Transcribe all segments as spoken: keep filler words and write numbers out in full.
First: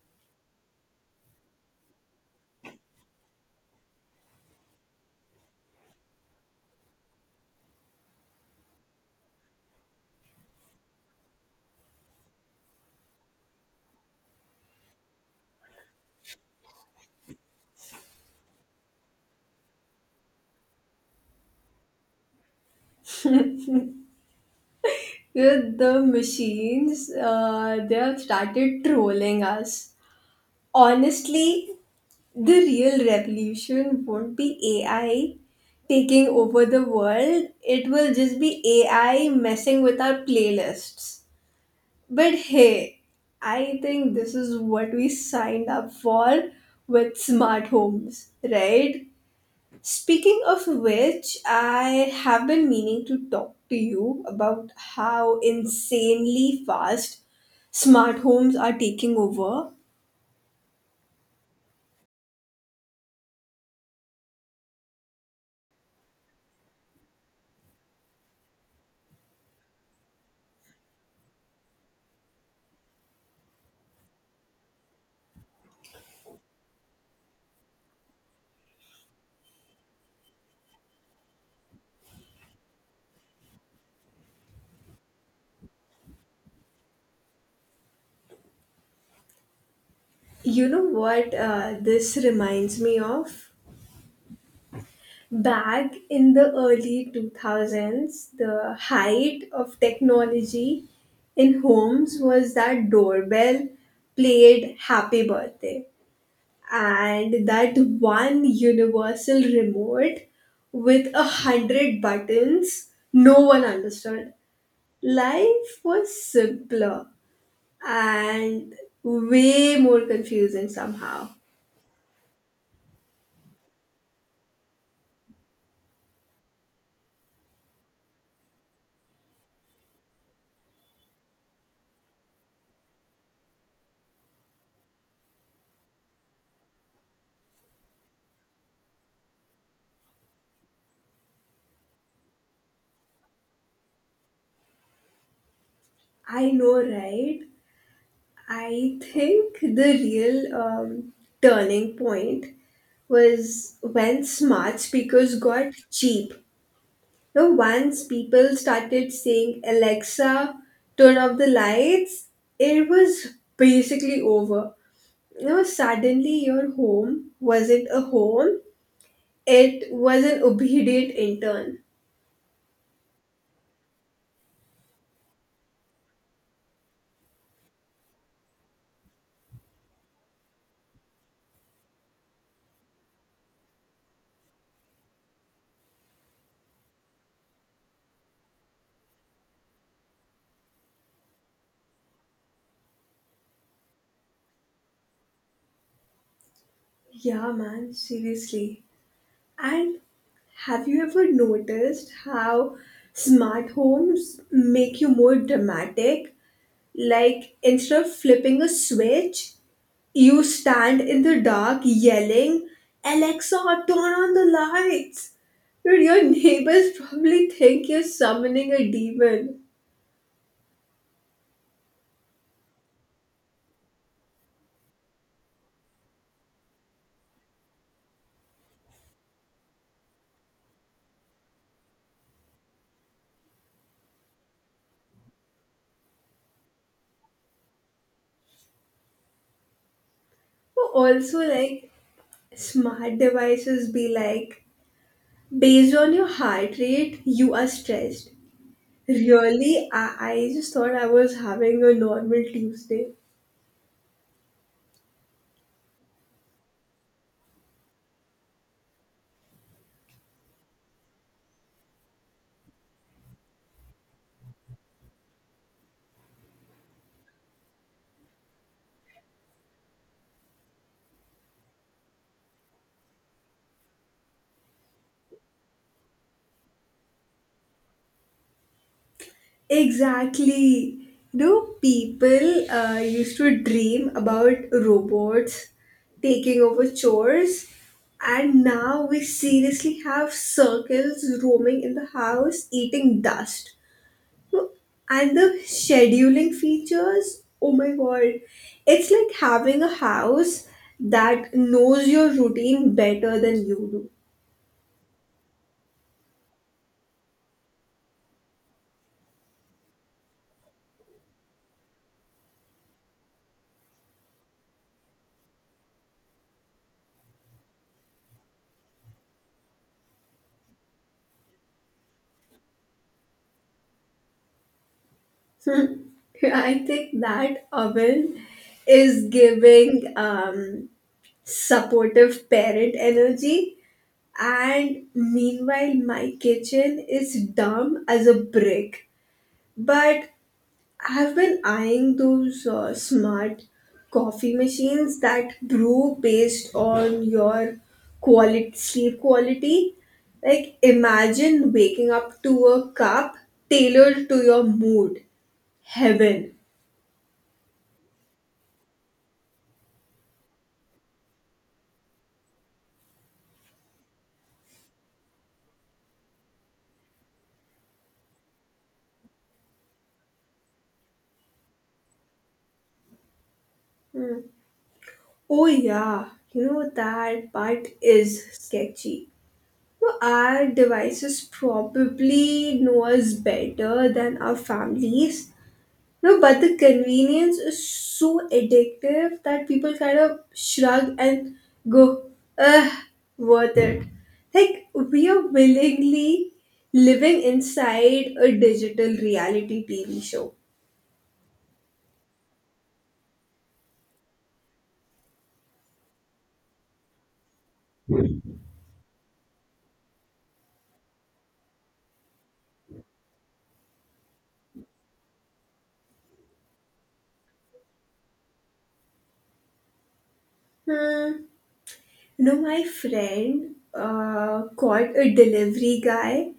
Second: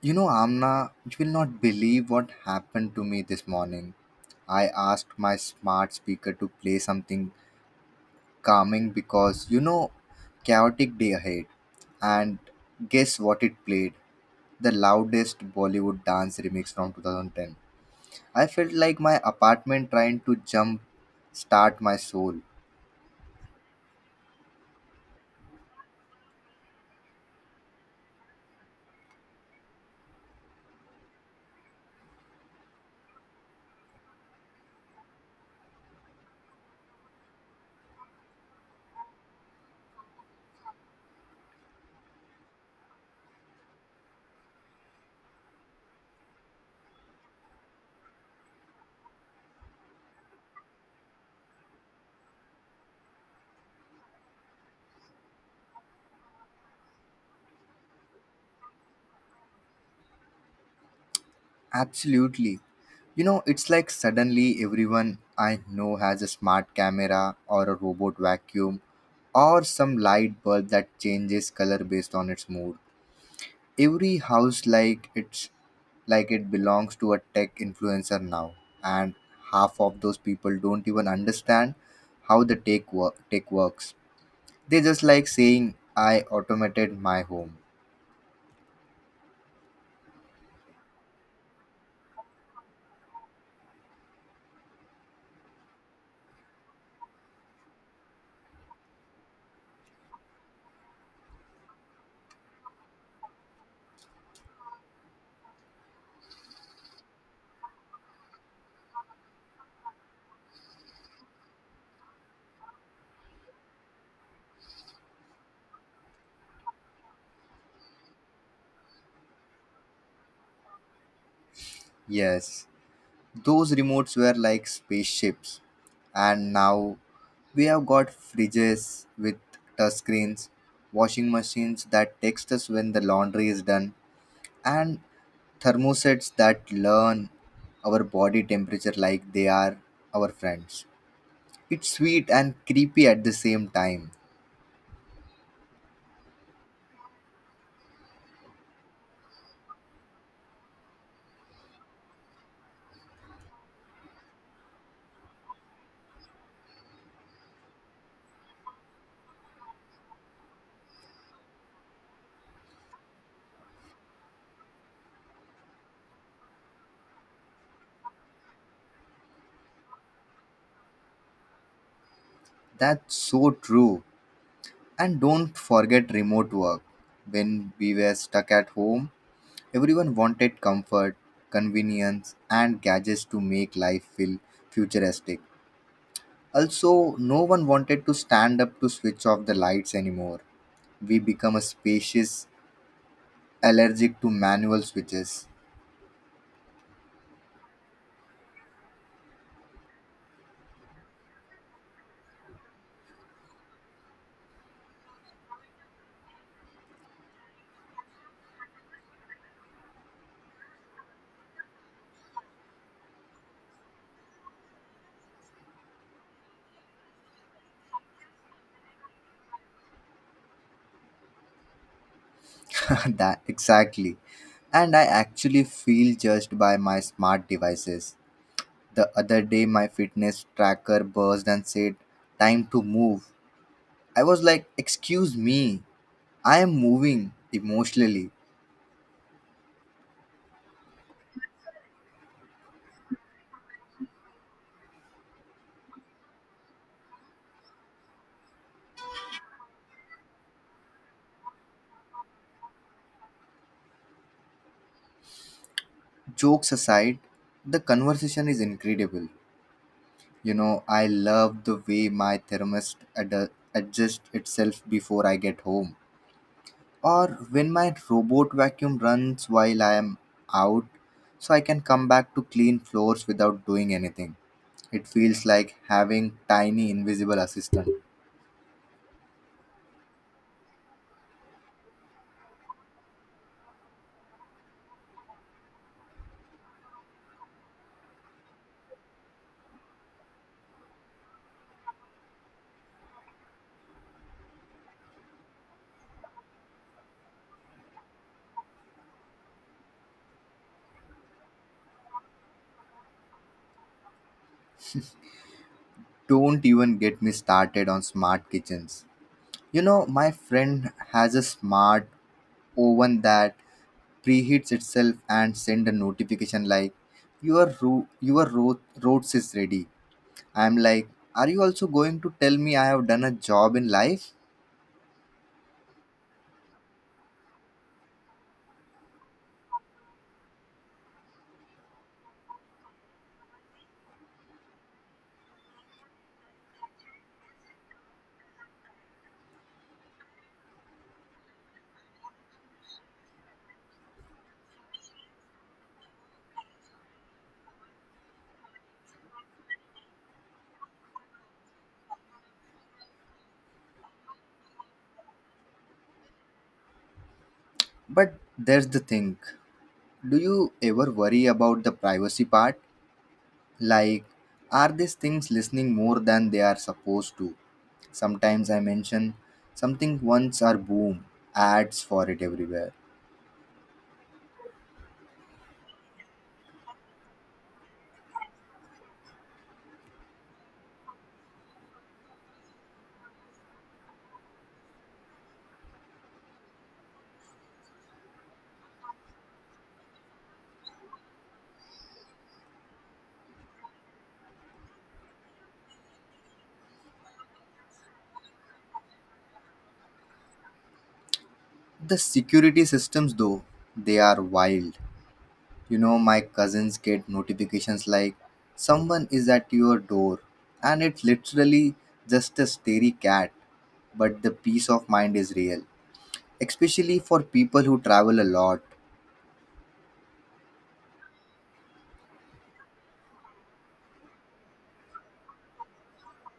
You know, Amna, you will not believe what happened to me this morning. I asked my smart speaker to play something calming because, you know, chaotic day ahead. And guess what it played? The loudest Bollywood dance remix from two thousand ten. I felt like my apartment trying to jump start my soul. Yeah, the machines uh, they have started trolling us honestly. The real revolution won't be ai taking over the world, it will just be ai messing with our playlists. But hey, I think this is what we signed up for with smart homes, right? Speaking of which, I have been meaning to talk to you about how insanely fast smart homes are taking over. Absolutely. You know, it's like suddenly everyone I know has a smart camera or a robot vacuum or some light bulb that changes color based on its mood. Every house like it's like it belongs to a tech influencer now, and half of those people don't even understand how the tech work tech works. They just like saying I automated my home. You know what uh, this reminds me of? Back in the early two thousands, the height of technology in homes was that doorbell played Happy Birthday, and that one universal remote with a hundred buttons no one understood. Life was simpler and way more confusing somehow. Yes, those remotes were like spaceships, and now we have got fridges with touchscreens, washing machines that text us when the laundry is done, and Thermosets that learn our body temperature like they are our friends. It's sweet and creepy at the same time. I know, right? I think the real um, turning point was when smart speakers got cheap. Now, once people started saying, "Alexa, turn off the lights," it was basically over. You know, suddenly your home wasn't a home, it was an obedient intern. That's so true. And don't forget remote work. When we were stuck at home, everyone wanted comfort, convenience, and gadgets to make life feel futuristic. Also, no one wanted to stand up to switch off the lights anymore. We become a species allergic to manual switches. Yeah, man, seriously. And have you ever noticed how smart homes make you more dramatic? Like instead of flipping a switch, you stand in the dark yelling, "Alexa, turn on the lights." Dude, your neighbors probably think you're summoning a demon. That exactly. And I actually feel judged by my smart devices. The other day, my fitness tracker buzzed and said, "Time to move." I was like, "Excuse me, I am moving emotionally." Also, like smart devices be like, "Based on your heart rate, you are stressed." Really? I, I just thought I was having a normal Tuesday. Jokes aside, the conversation is incredible. You know, I love the way my thermostat ad- adjusts itself before I get home, or when my robot vacuum runs while I am out, so I can come back to clean floors without doing anything. It feels like having tiny invisible assistant. Exactly. You know, people uh, used to dream about robots taking over chores, and now we seriously have circles roaming in the house eating dust. And the scheduling features, oh my god, it's like having a house that knows your routine better than you do. Don't even get me started on smart kitchens. You know, my friend has a smart oven that preheats itself and send a notification like your ro- your ro- roast is ready. I'm like, are you also going to tell me I have done a job in life? I think that Owen is giving um, supportive parent energy, and meanwhile, my kitchen is dumb as a brick. But I've been eyeing those uh, smart coffee machines that brew based on your quality sleep quality. Like, imagine waking up to a cup tailored to your mood. Heaven. But there's the thing. Do you ever worry about the privacy part? Like, are these things listening more than they are supposed to? Sometimes I mention something once or boom, ads for it everywhere. Oh yeah, you know that part is sketchy. No, our devices probably know us better than our families. No, but the convenience is so addictive that people kind of shrug and go, "Ugh, worth it." Like we are willingly living inside a digital reality T V show. The security systems, though, they are wild. You know, my cousins get notifications like someone is at your door, and it's literally just a stary cat, but the peace of mind is real, especially for people who travel a lot. Hmm. You know, my friend uh, called a delivery guy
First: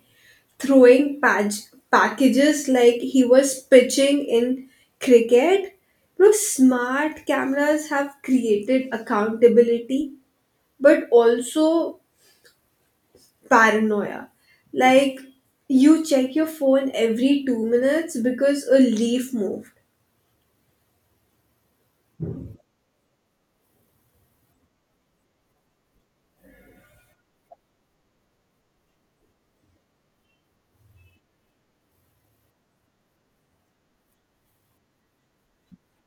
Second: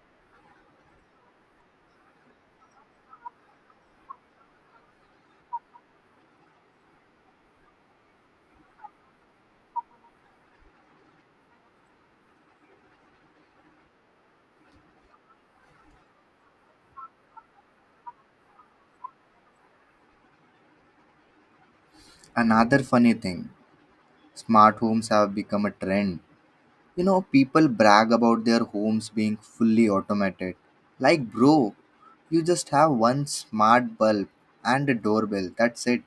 throwing pag- packages like he was pitching in cricket. You know, smart cameras have created accountability but also paranoia. Like, you check your phone every two minutes because a leaf moved. Another funny thing smart homes have become a trend. You know, people brag about their homes being fully automated. Like, bro, you just have one smart bulb and a doorbell. That's it.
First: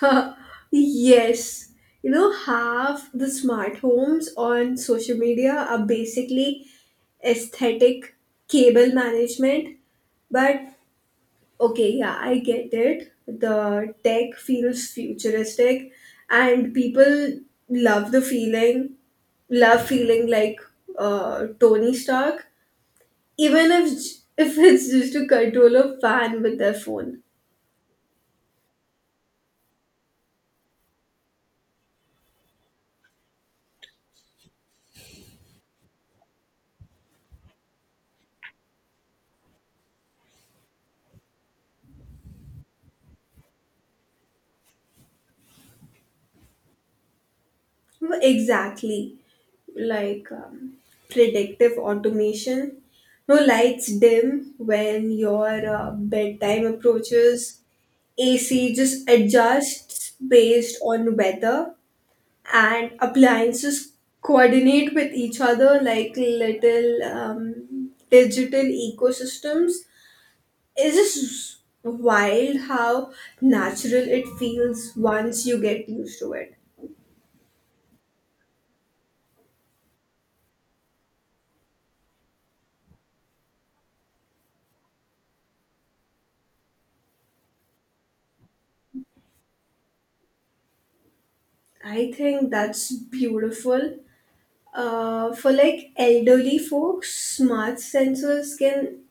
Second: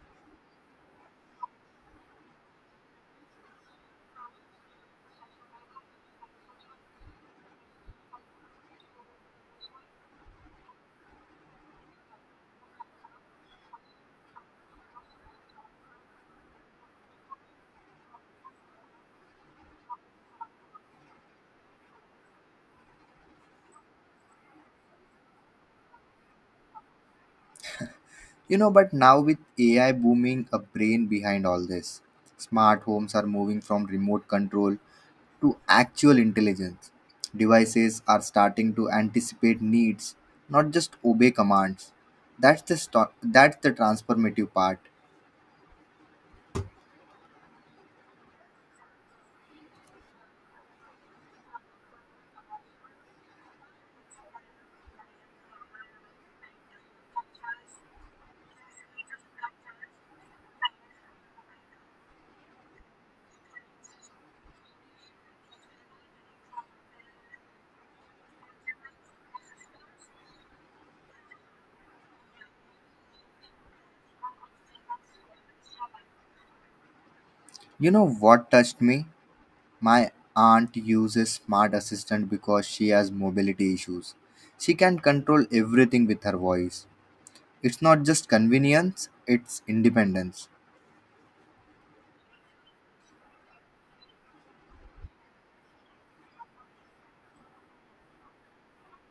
Yes. You know, half the smart homes on social media are basically aesthetic cable management, but okay, yeah, I get it. The tech feels futuristic, and people love the feeling, love feeling like uh, Tony Stark, even if j- if it's just to control a fan with their phone. You know, but now with A I booming, a brain behind all this, smart homes are moving from remote control to actual intelligence. Devices are starting to anticipate needs, not just obey commands. That's the sto- that's the transformative part. Exactly, like um, predictive automation. No, lights dim when your uh, bedtime approaches. A C just adjusts based on weather, and appliances coordinate with each other like little um, digital ecosystems. It's just wild how natural it feels once you get used to it. You know what touched me? My aunt uses smart assistant because she has mobility issues. She can control everything with her voice. It's not just convenience, it's independence. I think that's beautiful. Uh, for like elderly folks, smart sensors can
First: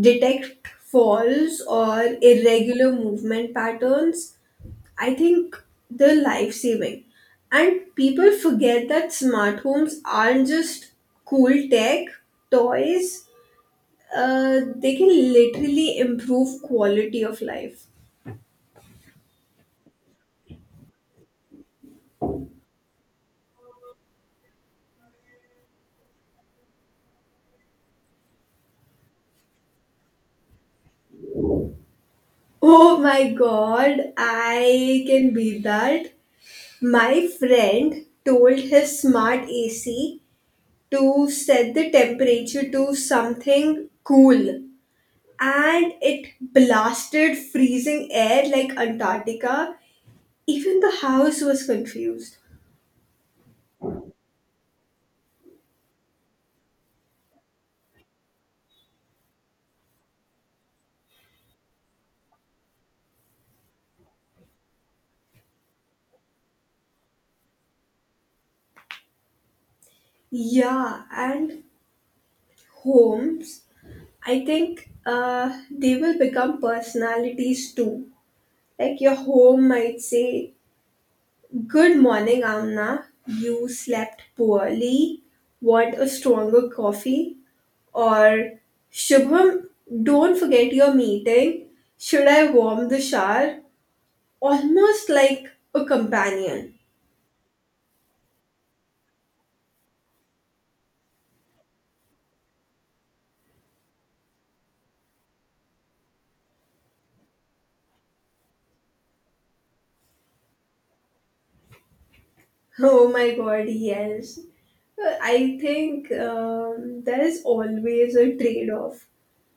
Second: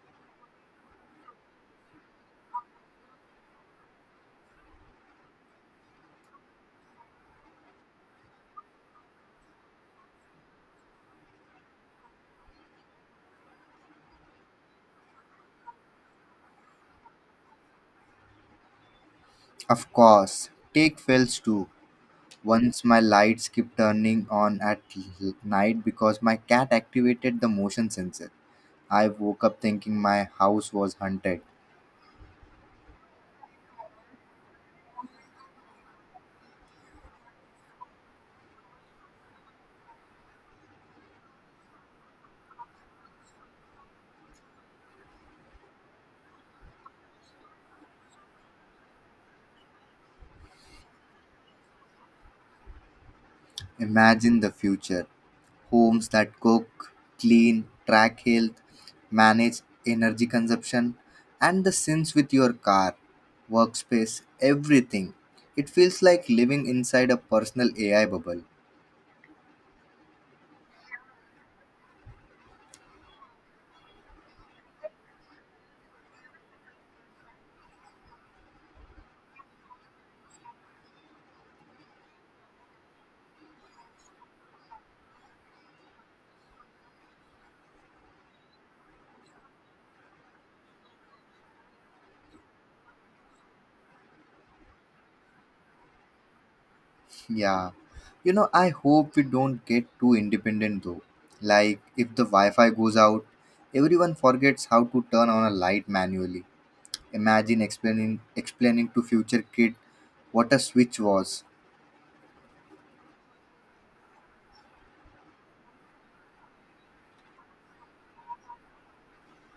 detect falls or irregular movement patterns. I think they're life saving. And people forget that smart homes aren't just cool tech, toys, uh, they can literally improve quality of life. Of course, take fails too. Once my lights kept turning on at l- night because my cat activated the motion sensor. I woke up thinking my house was haunted. Oh my god, I can beat that. My friend told his smart A C to set the temperature to something cool, and it blasted freezing air like Antarctica. Even the house was confused. Imagine the future homes that cook, clean, track health, manage energy consumption, and the syncs with your car, workspace, everything. It feels like living inside a personal A I bubble. Yeah, and homes, I think uh, they will become personalities too. Like your home might say, "Good morning, Amna. You slept poorly. Want a stronger coffee?" Or, "Shubham, don't forget your meeting. Should I warm the shower?" Almost like a companion. Yeah. You know, I hope we don't get too independent though. Like, if the Wi Fi goes out, everyone forgets how to turn on a light manually. Imagine explaining explaining to future kid what a switch was. Oh my god, yes. Uh, I think um, there is always a trade off.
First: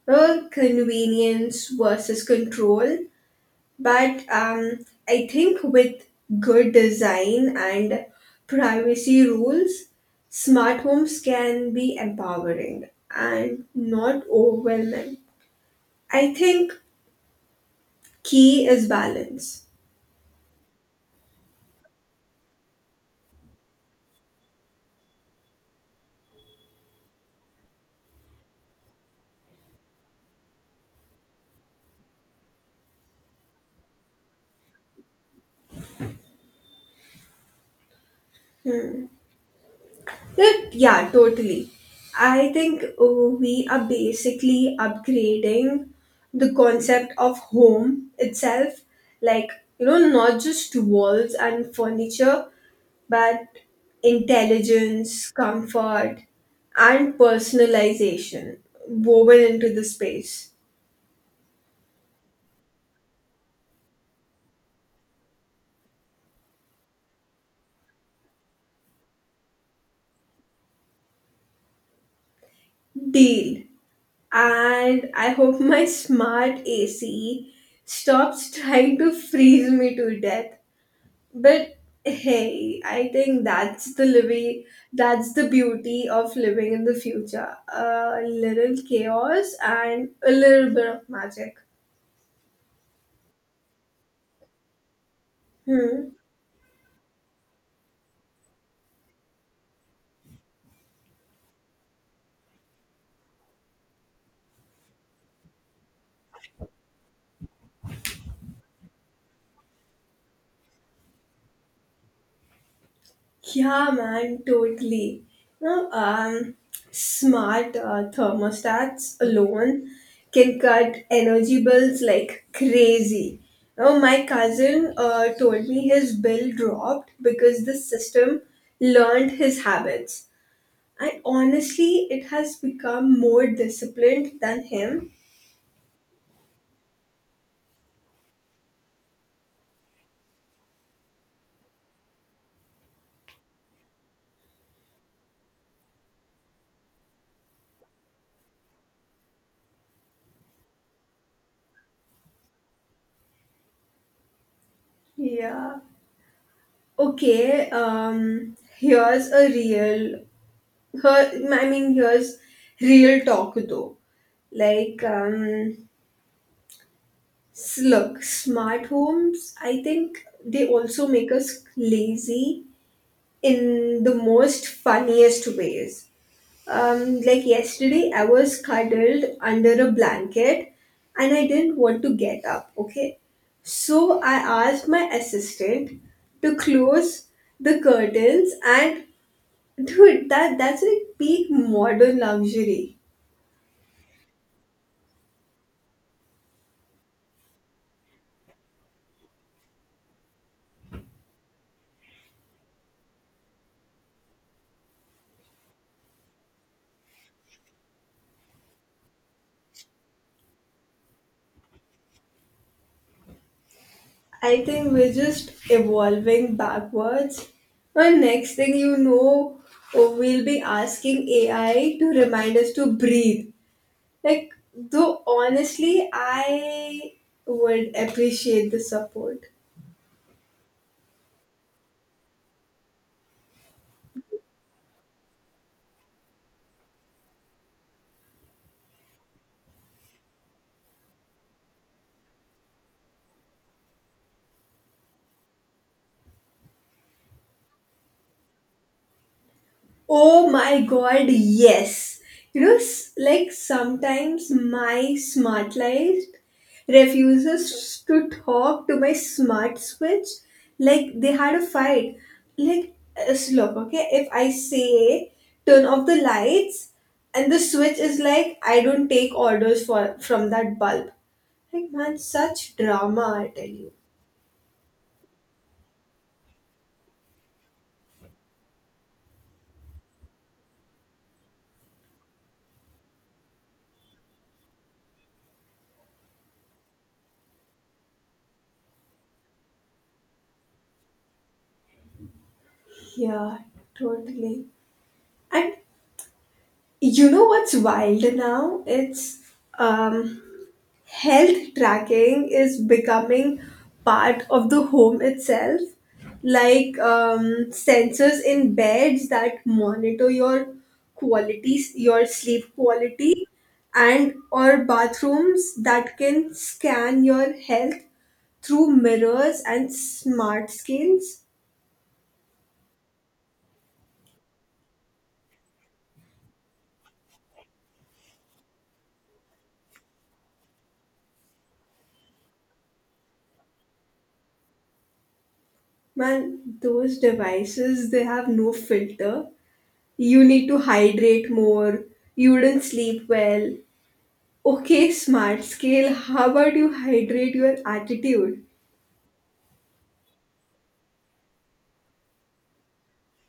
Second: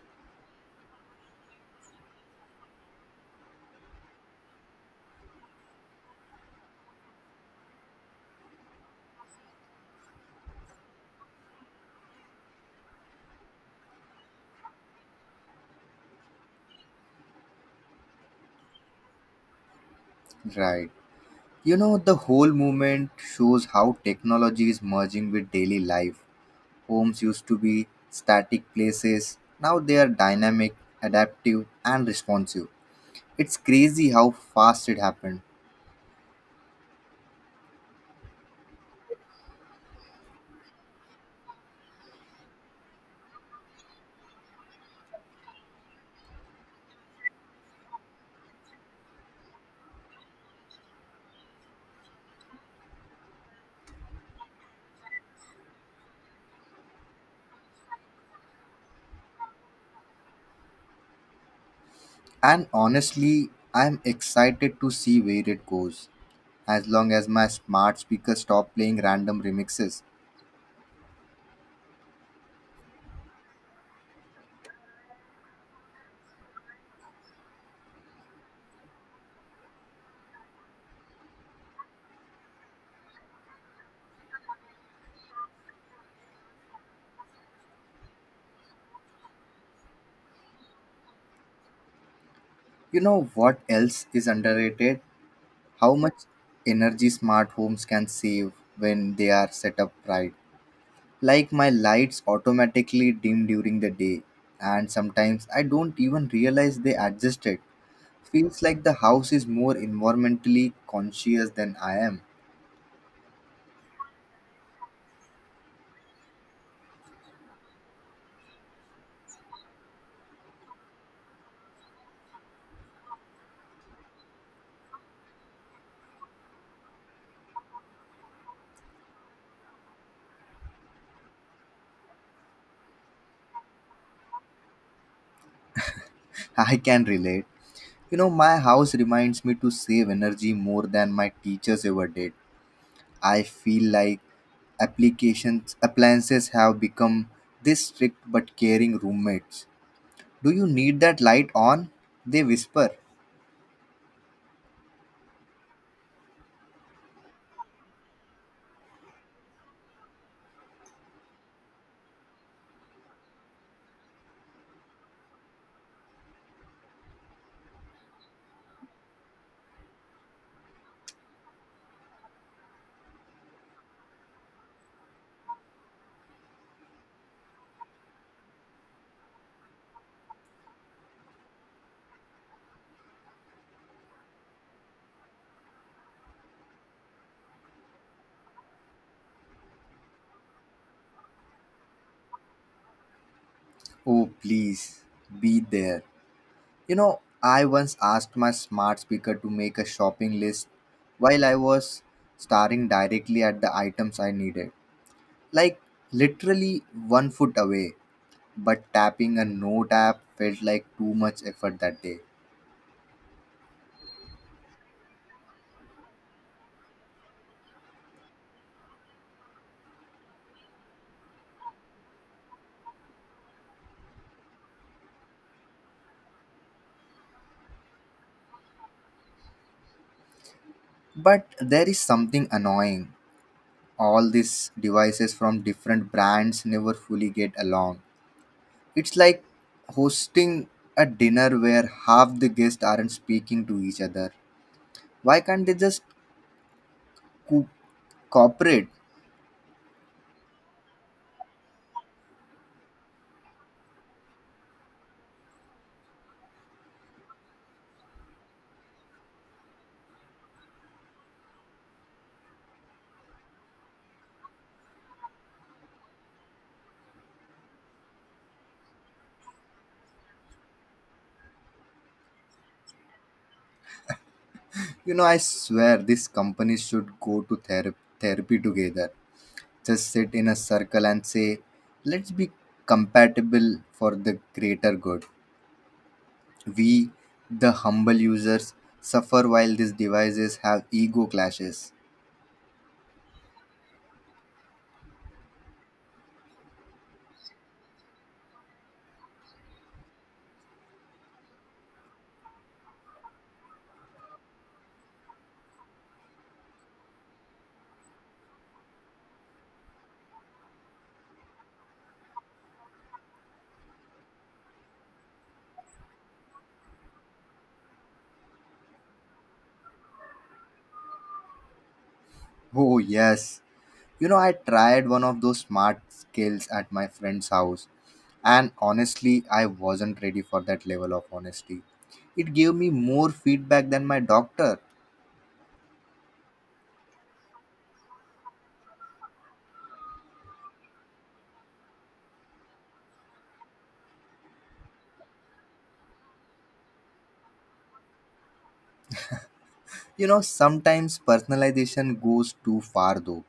Uh, convenience versus control. But um, I think with good design and privacy rules, smart homes can be empowering and not overwhelming. I think key is balance. Right. You know, the whole movement shows how technology is merging with daily life. Homes used to be static places, now they are dynamic, adaptive, and responsive. It's crazy how fast it happened. Right. Yeah, totally. I think uh, we are basically upgrading the concept of home itself. Like, you know, not just walls and furniture, but intelligence, comfort, and personalization woven into the space. And honestly, I'm excited to see where it goes, as long as my smart speaker stop playing random remixes. Deal. And I hope my smart A C stops trying to freeze me to death. But hey, I think that's the living, that's the beauty of living in the future. A little chaos and a little bit of magic. You know what else is underrated? How Hmm. much energy smart homes can save when they are set up right. Like my lights automatically dim during the day, and sometimes I don't even realize they adjusted. Feels like the house is more environmentally conscious than I am. Yeah, man, totally. No, um, smart uh, thermostats alone can cut energy bills like crazy. Oh, my cousin uh, told me his bill dropped because the system learned his habits. And honestly, it has become more disciplined than him. I can relate. You know, my house reminds me to save energy more than my teachers ever did. I feel like applications appliances have become this strict but caring roommates. Do you need that light on? They whisper. Yeah. Okay. Um. Here's a real. Her. I mean, here's real talk though. Like um. s- Look, smart homes. I think they also make us lazy in the most funniest ways. Um, like yesterday, I was cuddled under a blanket and I didn't want to get up, okay? So I asked my assistant to close the curtains, and dude, that that's like peak modern luxury. Oh please be there. You know, I once asked my smart speaker to make a shopping list while I was staring directly at the items I needed. Like literally one foot away, but tapping a note app felt like too much effort that day. I think we're just evolving backwards. And next thing you know, we'll be asking A I to remind us to breathe. Like, though honestly, I would appreciate the support. But there is something annoying. All these devices from different brands never fully get along. It's like hosting a dinner where half the guests aren't speaking to each other. Why can't they just co- cooperate? Oh my god, yes. You know, s- like sometimes my smart light refuses to talk to my smart switch. Like they had a fight. Like, uh, so look, okay, if I say turn off the lights and the switch is like, "I don't take orders for from that bulb." Like, man, such drama, I tell you. You know, I swear these companies should go to therapy, therapy together. Just sit in a circle and say, let's be compatible for the greater good. We, the humble users, suffer while these devices have ego clashes. Yeah, totally. And you know what's wild now? It's um, health tracking is becoming part of the home itself, like um, sensors in beds that monitor your qualities, your sleep quality, and or bathrooms that can scan your health through mirrors and smart screens. Oh, yes. You know, I tried one of those smart skills at my friend's house, and honestly, I wasn't ready for that level of honesty. It gave me more feedback than my doctor. Man, those devices, they have no filter. "You need to hydrate more. You wouldn't sleep well." Okay, smart scale, how about you hydrate your attitude? You know, sometimes personalization goes too far though.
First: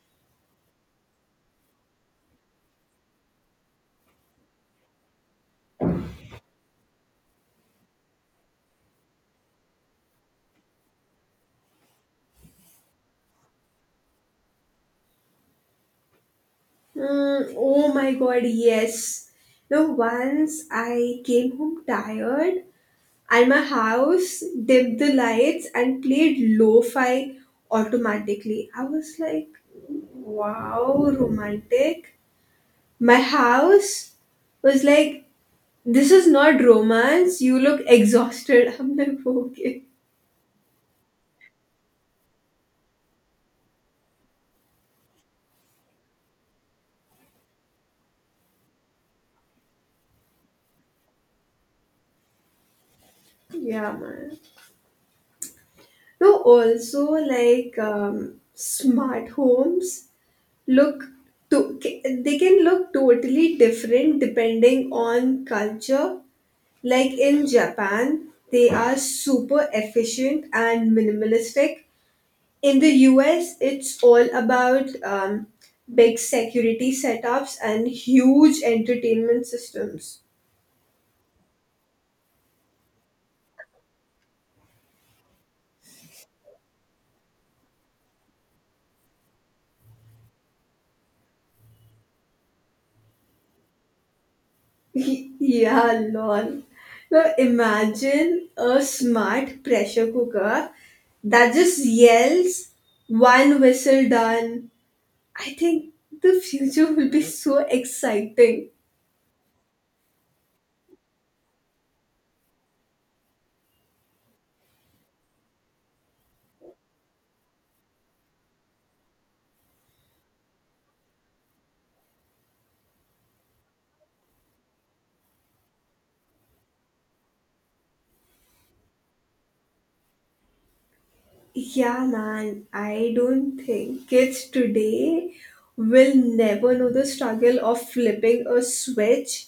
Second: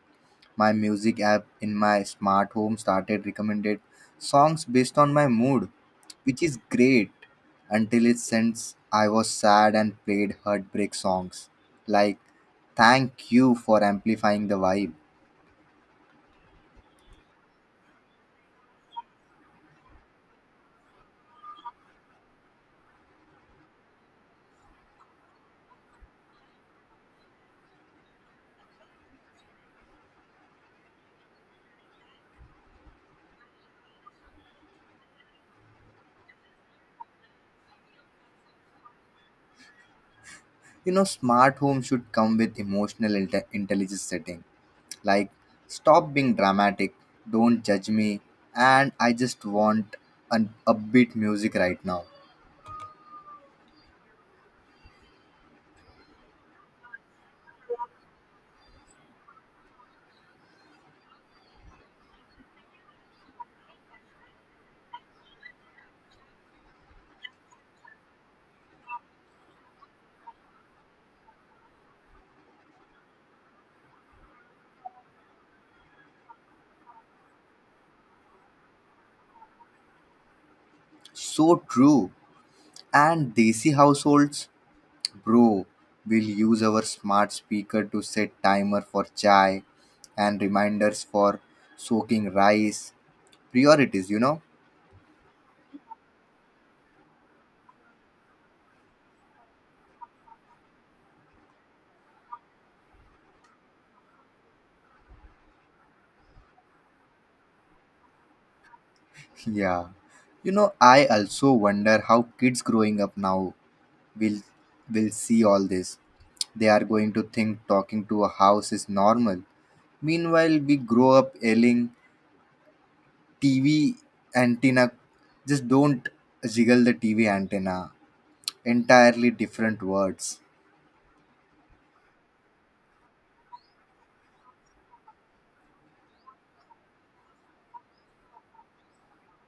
My music app in my smart home started recommended songs based on my mood, which is great until it since I was sad and played heartbreak songs. Like thank you for amplifying the vibe. Mm, oh my god, yes. Now, once I came home tired and my house dimmed the lights and played lo fi automatically. I was like, "Wow, romantic." My house was like, "This is not romance. You look exhausted." I'm like, okay. You know, smart home should come with emotional inte- intelligence setting, like stop being dramatic, don't judge me, and I just want an upbeat music right now. Yeah, man. No, also like um, smart homes look to ca- they can look totally different depending on culture. Like in Japan, they are super efficient and minimalistic, in the U S, it's all about um, big security setups and huge entertainment systems. So true. And Desi households, bro, will use our smart speaker to set timer for chai and reminders for soaking rice. Priorities, you know? Y- yeah, lol. Now imagine a smart pressure cooker that just yells, "One whistle done." I think the future will be so exciting. Yeah. You know, I also wonder how kids growing up now will will see all this. They are going to think talking to a house is normal. Meanwhile, we grow up yelling T V antenna. Just don't jiggle the T V antenna. Entirely different words. Yeah, man, I don't think kids today will never know the struggle of flipping a switch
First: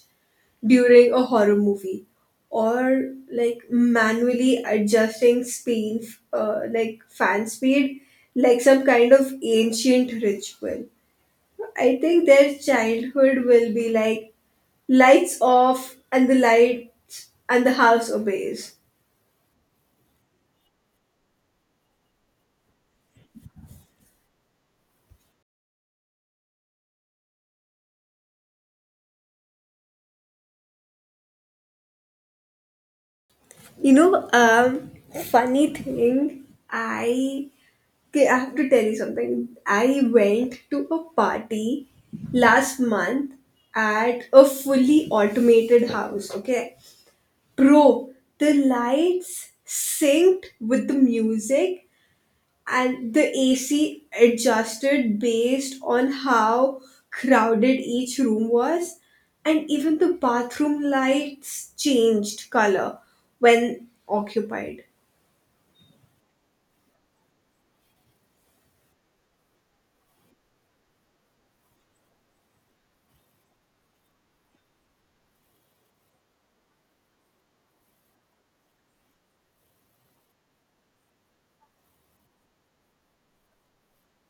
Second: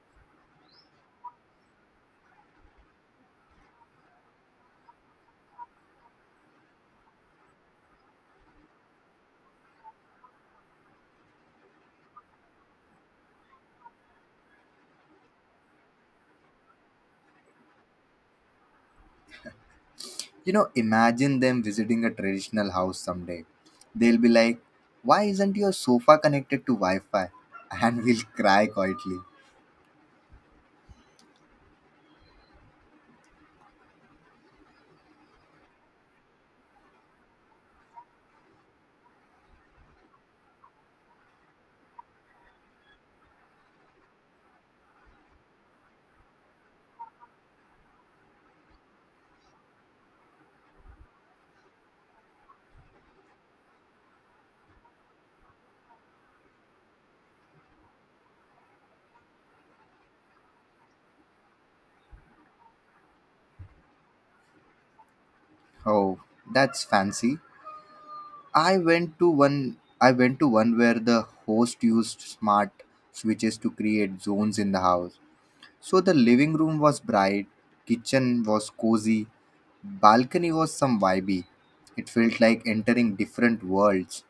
during a horror movie, or like manually adjusting speed uh, like fan speed, like some kind of ancient ritual. I think their childhood will be like, "Lights off," and the lights and the house obeys. You know, imagine them visiting a traditional house someday. They'll be like, why isn't your sofa connected to Wi Fi? And we'll cry quietly. You know um funny thing I Okay, I have to tell you something. I went to a party last month at a fully automated house. Okay, bro, the lights synced with the music, and the A C adjusted based on how crowded each room was, and even the bathroom lights changed color when occupied. Oh, that's fancy. I went to one I went to one where the host used smart switches to create zones in the house. So the living room was bright, kitchen was cozy, balcony was some vibey. It felt like entering different worlds.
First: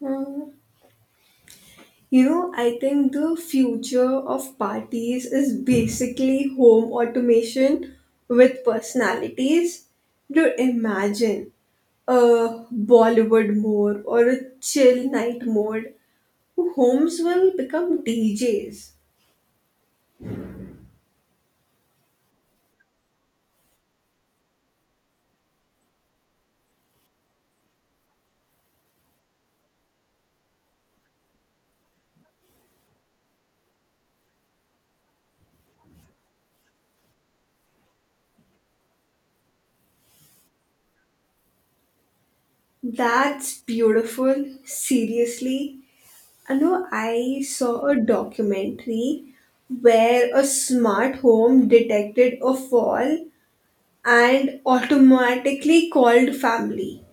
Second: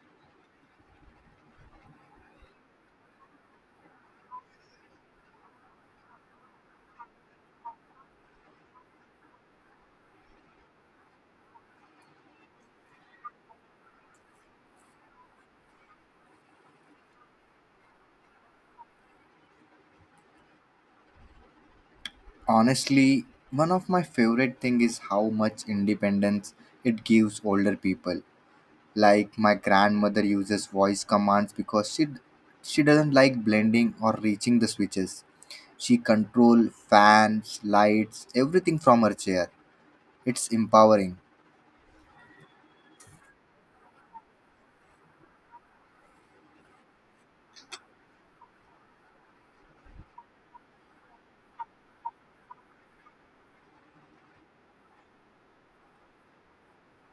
Hmm. You know, I think the future of parties is basically home automation with personalities. Do imagine a Bollywood mode or a chill night mode. Homes will become D Js. Honestly, one of my favorite thing is how much independence it gives older people. Like my grandmother uses voice commands because she she doesn't like blending or reaching the switches. She control fans, lights, everything from her chair. It's empowering, That's beautiful, seriously. I know, I saw a documentary where a smart home detected a fall and automatically called family.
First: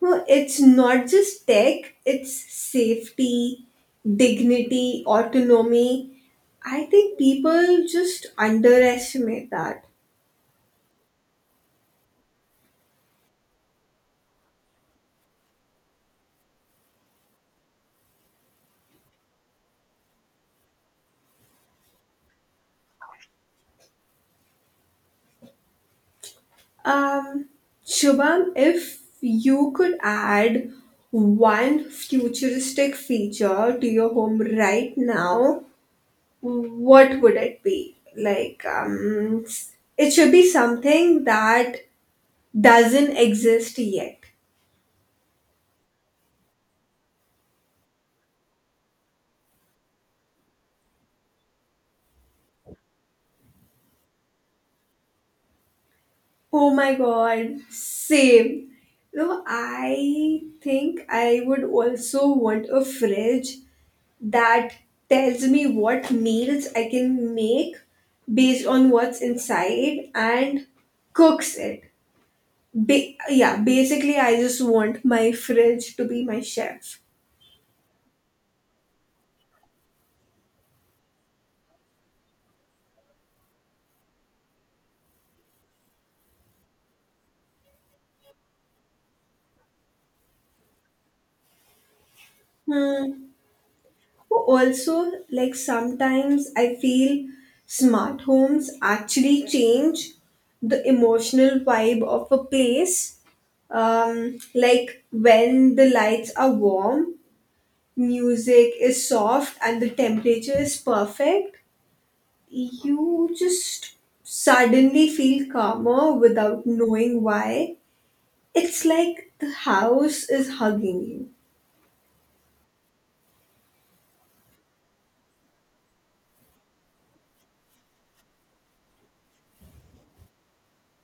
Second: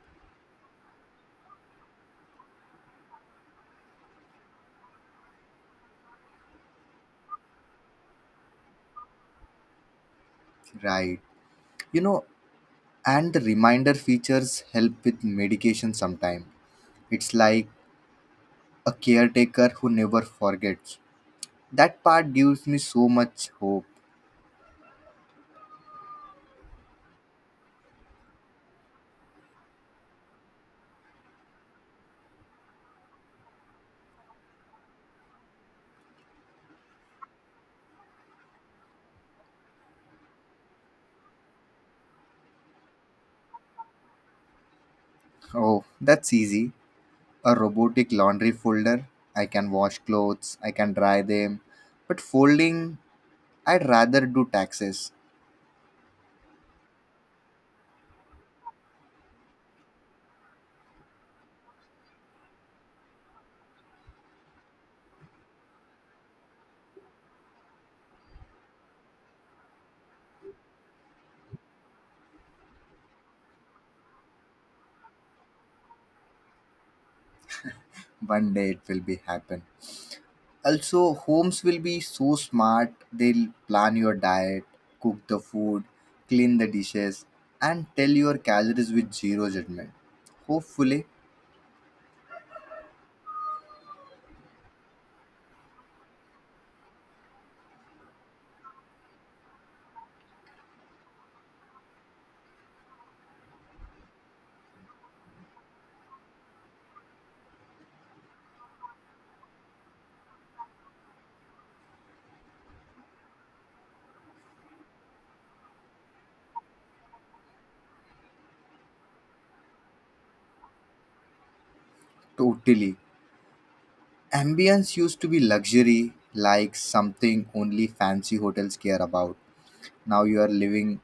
No, it's not just tech, it's safety, dignity, autonomy. I think people just underestimate that. right? You know, and the reminder features help with medication sometime. It's like a caretaker who never forgets. That part gives me so much hope. Um, Shubham, if you could add one futuristic feature to your home right now, what would it be? Like, um, it should be something that doesn't exist yet. Oh, that's easy. A robotic laundry folder. I can wash clothes, I can dry them. But folding, I'd rather do taxes. Oh my god, same. No, I think I would also want a fridge that tells me what meals I can make based on what's inside and cooks it. Ba- yeah, basically, I just want my fridge to be my chef. One day it will be happen. Also, homes will be so smart. They'll plan your diet, cook the food, clean the dishes, and tell your calories with zero judgment. Hopefully, Hmm. Also, like sometimes I feel smart homes actually change the emotional vibe of a place. Um, like when the lights are warm, music is soft, and the temperature is perfect, you just suddenly feel calmer without knowing why. It's like the house is hugging you. totally. Ambience used to be luxury, like something only fancy hotels care about. Now you are living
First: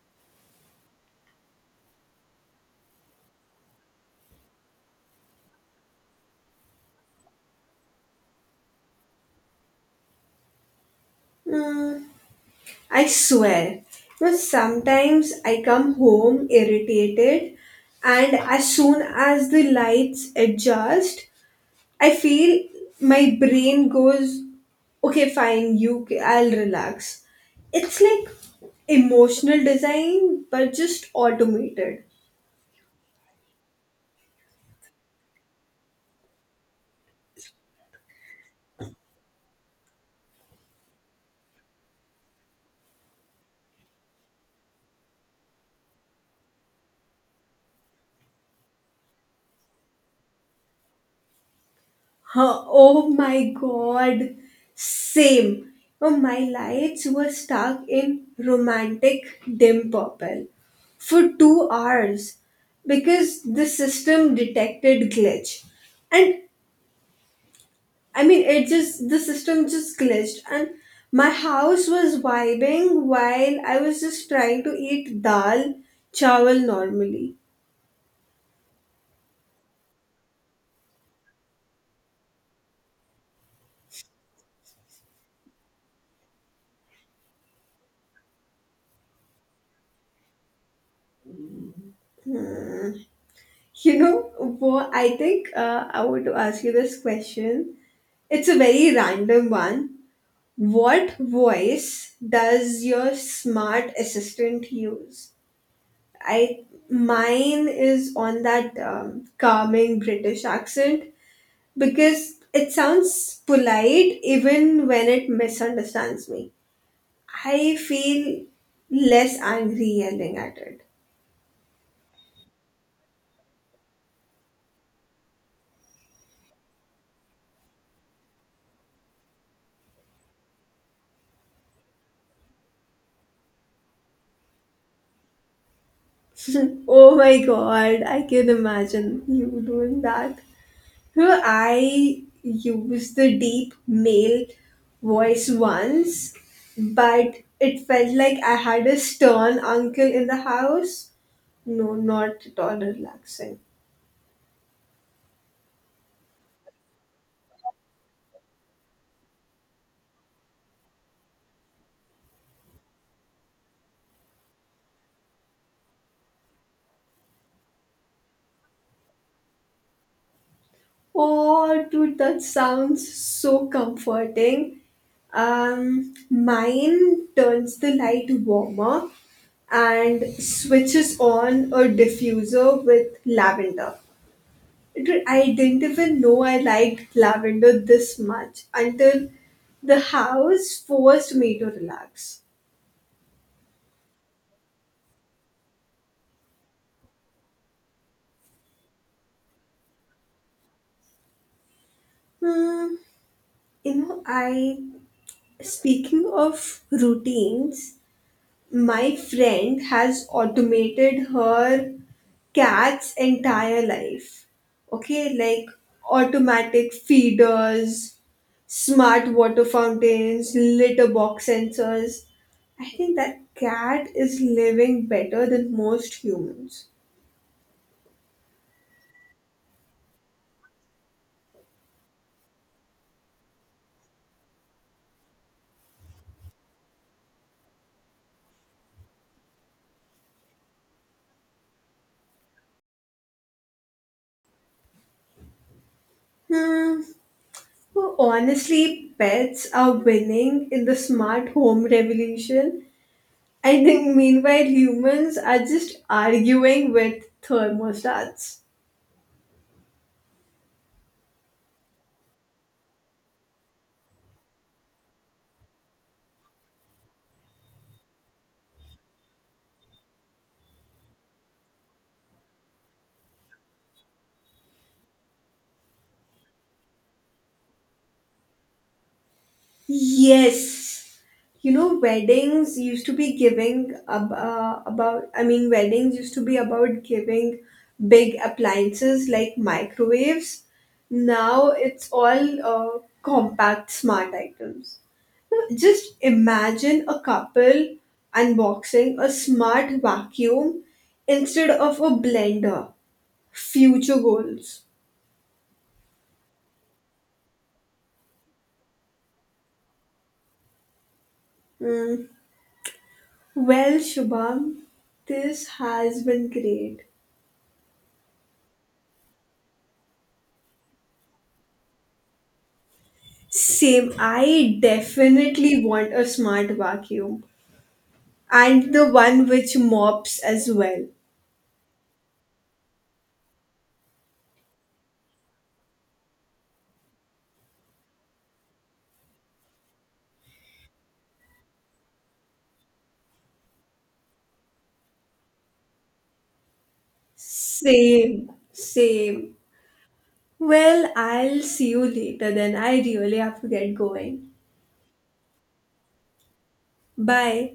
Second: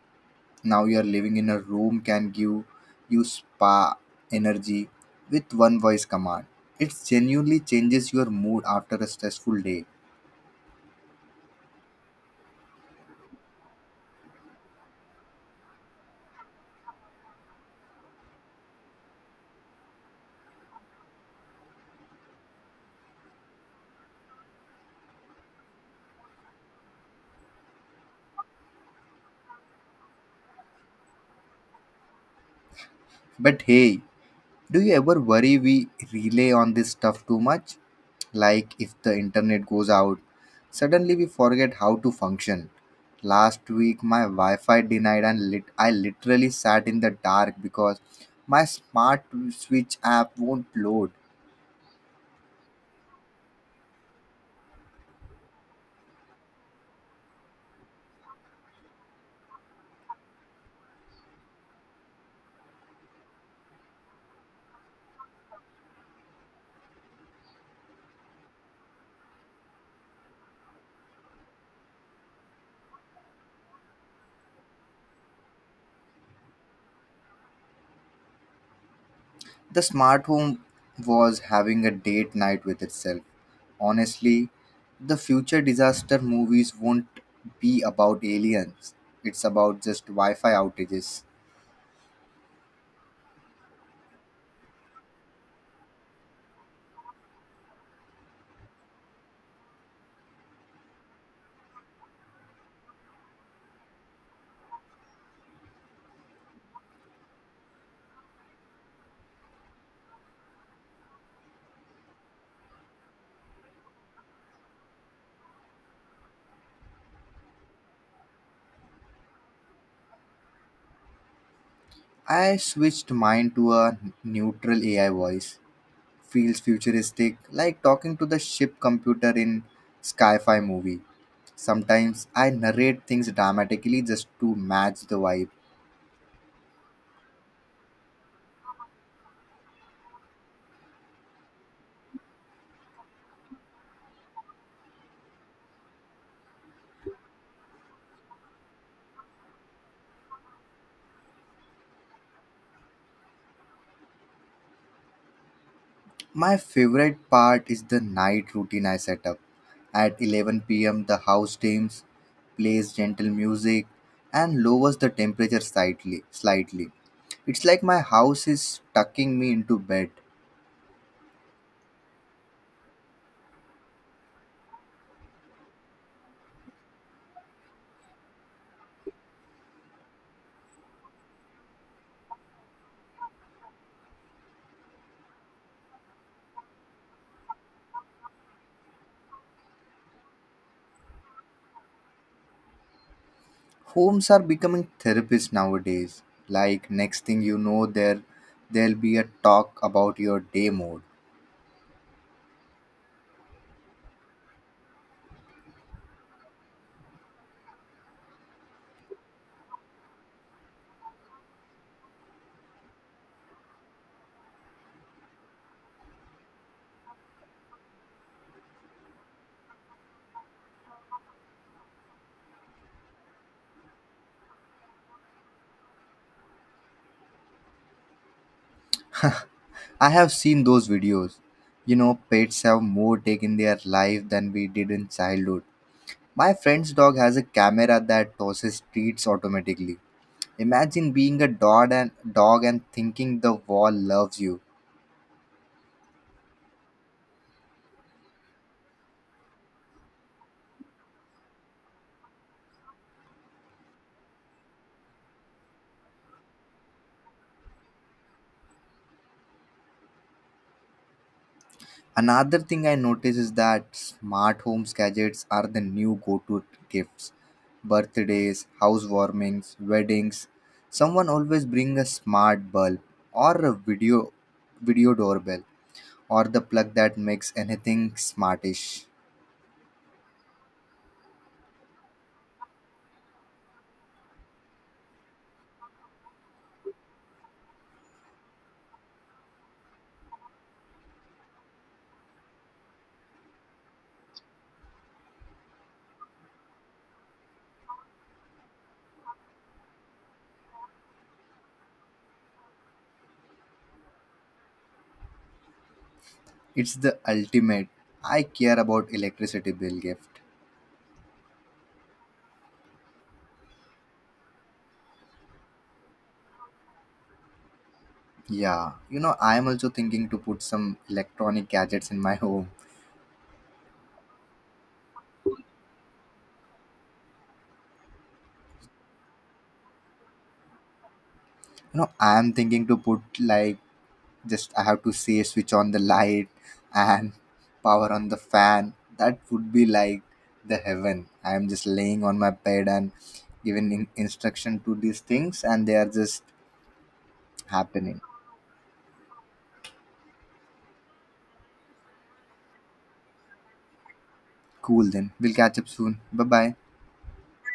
Now you're living in a room can give you spa energy with one voice command. It genuinely changes your mood after a stressful day. Mm, I swear. You know, sometimes I come home irritated, and as soon as the lights adjust, I feel my brain goes, "Okay, fine, you, I'll relax." It's like emotional design, but just automated. But hey, do you ever worry we rely on this stuff too much? Like if the internet goes out, suddenly we forget how to function. Last week my wi-fi denied and lit- I literally sat in the dark because my smart switch app won't load. Huh, oh my god, same. Oh, my lights were stuck in romantic dim purple for two hours because the system detected glitch. And I mean, it just, the system just glitched. And my house was vibing while I was just trying to eat dal chawal normally. The smart home was having a date night with itself. Honestly, the future disaster movies won't be about aliens. It's about just Wi-Fi outages. You know what? I think uh, I want to ask you this question. It's a very random one. What voice does your smart assistant use? I Mine is on that um, calming British accent because it sounds polite even when it misunderstands me. I feel less angry yelling at it. I switched mine to a neutral A I voice. Feels futuristic, like talking to the ship computer in sci-fi movie. Sometimes I narrate things dramatically just to match the vibe. Oh my god, I can imagine you doing that. Well, I used the deep male voice once, but it felt like I had a stern uncle in the house. No, not at all relaxing. My favorite part is the night routine I set up. At eleven p m, the house dims, plays gentle music, and lowers the temperature slightly. slightly. It's like my house is tucking me into bed. Oh, dude, that sounds so comforting. Um, mine turns the light warmer and switches on a diffuser with lavender. Dude, I didn't even know I liked lavender this much until the house forced me to relax. Homes are becoming therapists nowadays. Like, next thing you know, there, there'll be a talk about your day mode. Hmm. You know, I speaking of routines, my friend has automated her cat's entire life. Okay, like automatic feeders, smart water fountains, litter box sensors. I think that cat is living better than most humans. I have seen those videos. You know, pets have more take in their life than we did in childhood. My friend's dog has a camera that tosses treats automatically. Imagine being a dog and dog and thinking the wall loves you. Hmm. Well, honestly, pets are winning in the smart home revolution. I think meanwhile humans are just arguing with thermostats. Another thing I notice is that smart homes gadgets are the new go-to gifts. Birthdays, housewarmings, weddings. Someone always bring a smart bulb or a video video doorbell or the plug that makes anything smartish. Yes. You know, weddings used to be giving ab- uh, about, I mean, weddings used to be about giving big appliances like microwaves. Now it's all uh, compact smart items. Just imagine a couple unboxing a smart vacuum instead of a blender. Future goals. It's the ultimate I care about electricity bill gift. Hmm. Well, Shubham, this has been great. Yeah, you know, I am also thinking to put some electronic gadgets in my home. Same. I definitely want a smart vacuum and the one which mops as well. You know, I am thinking to put like just I have to say switch on the light and power on the fan. That would be like the heaven. I am just laying on my bed and giving in- instruction to these things, and they are just happening. Same. Same. Well, I'll see you later then. I really have to get going. Cool, then we'll catch up soon. Bye bye. Bye.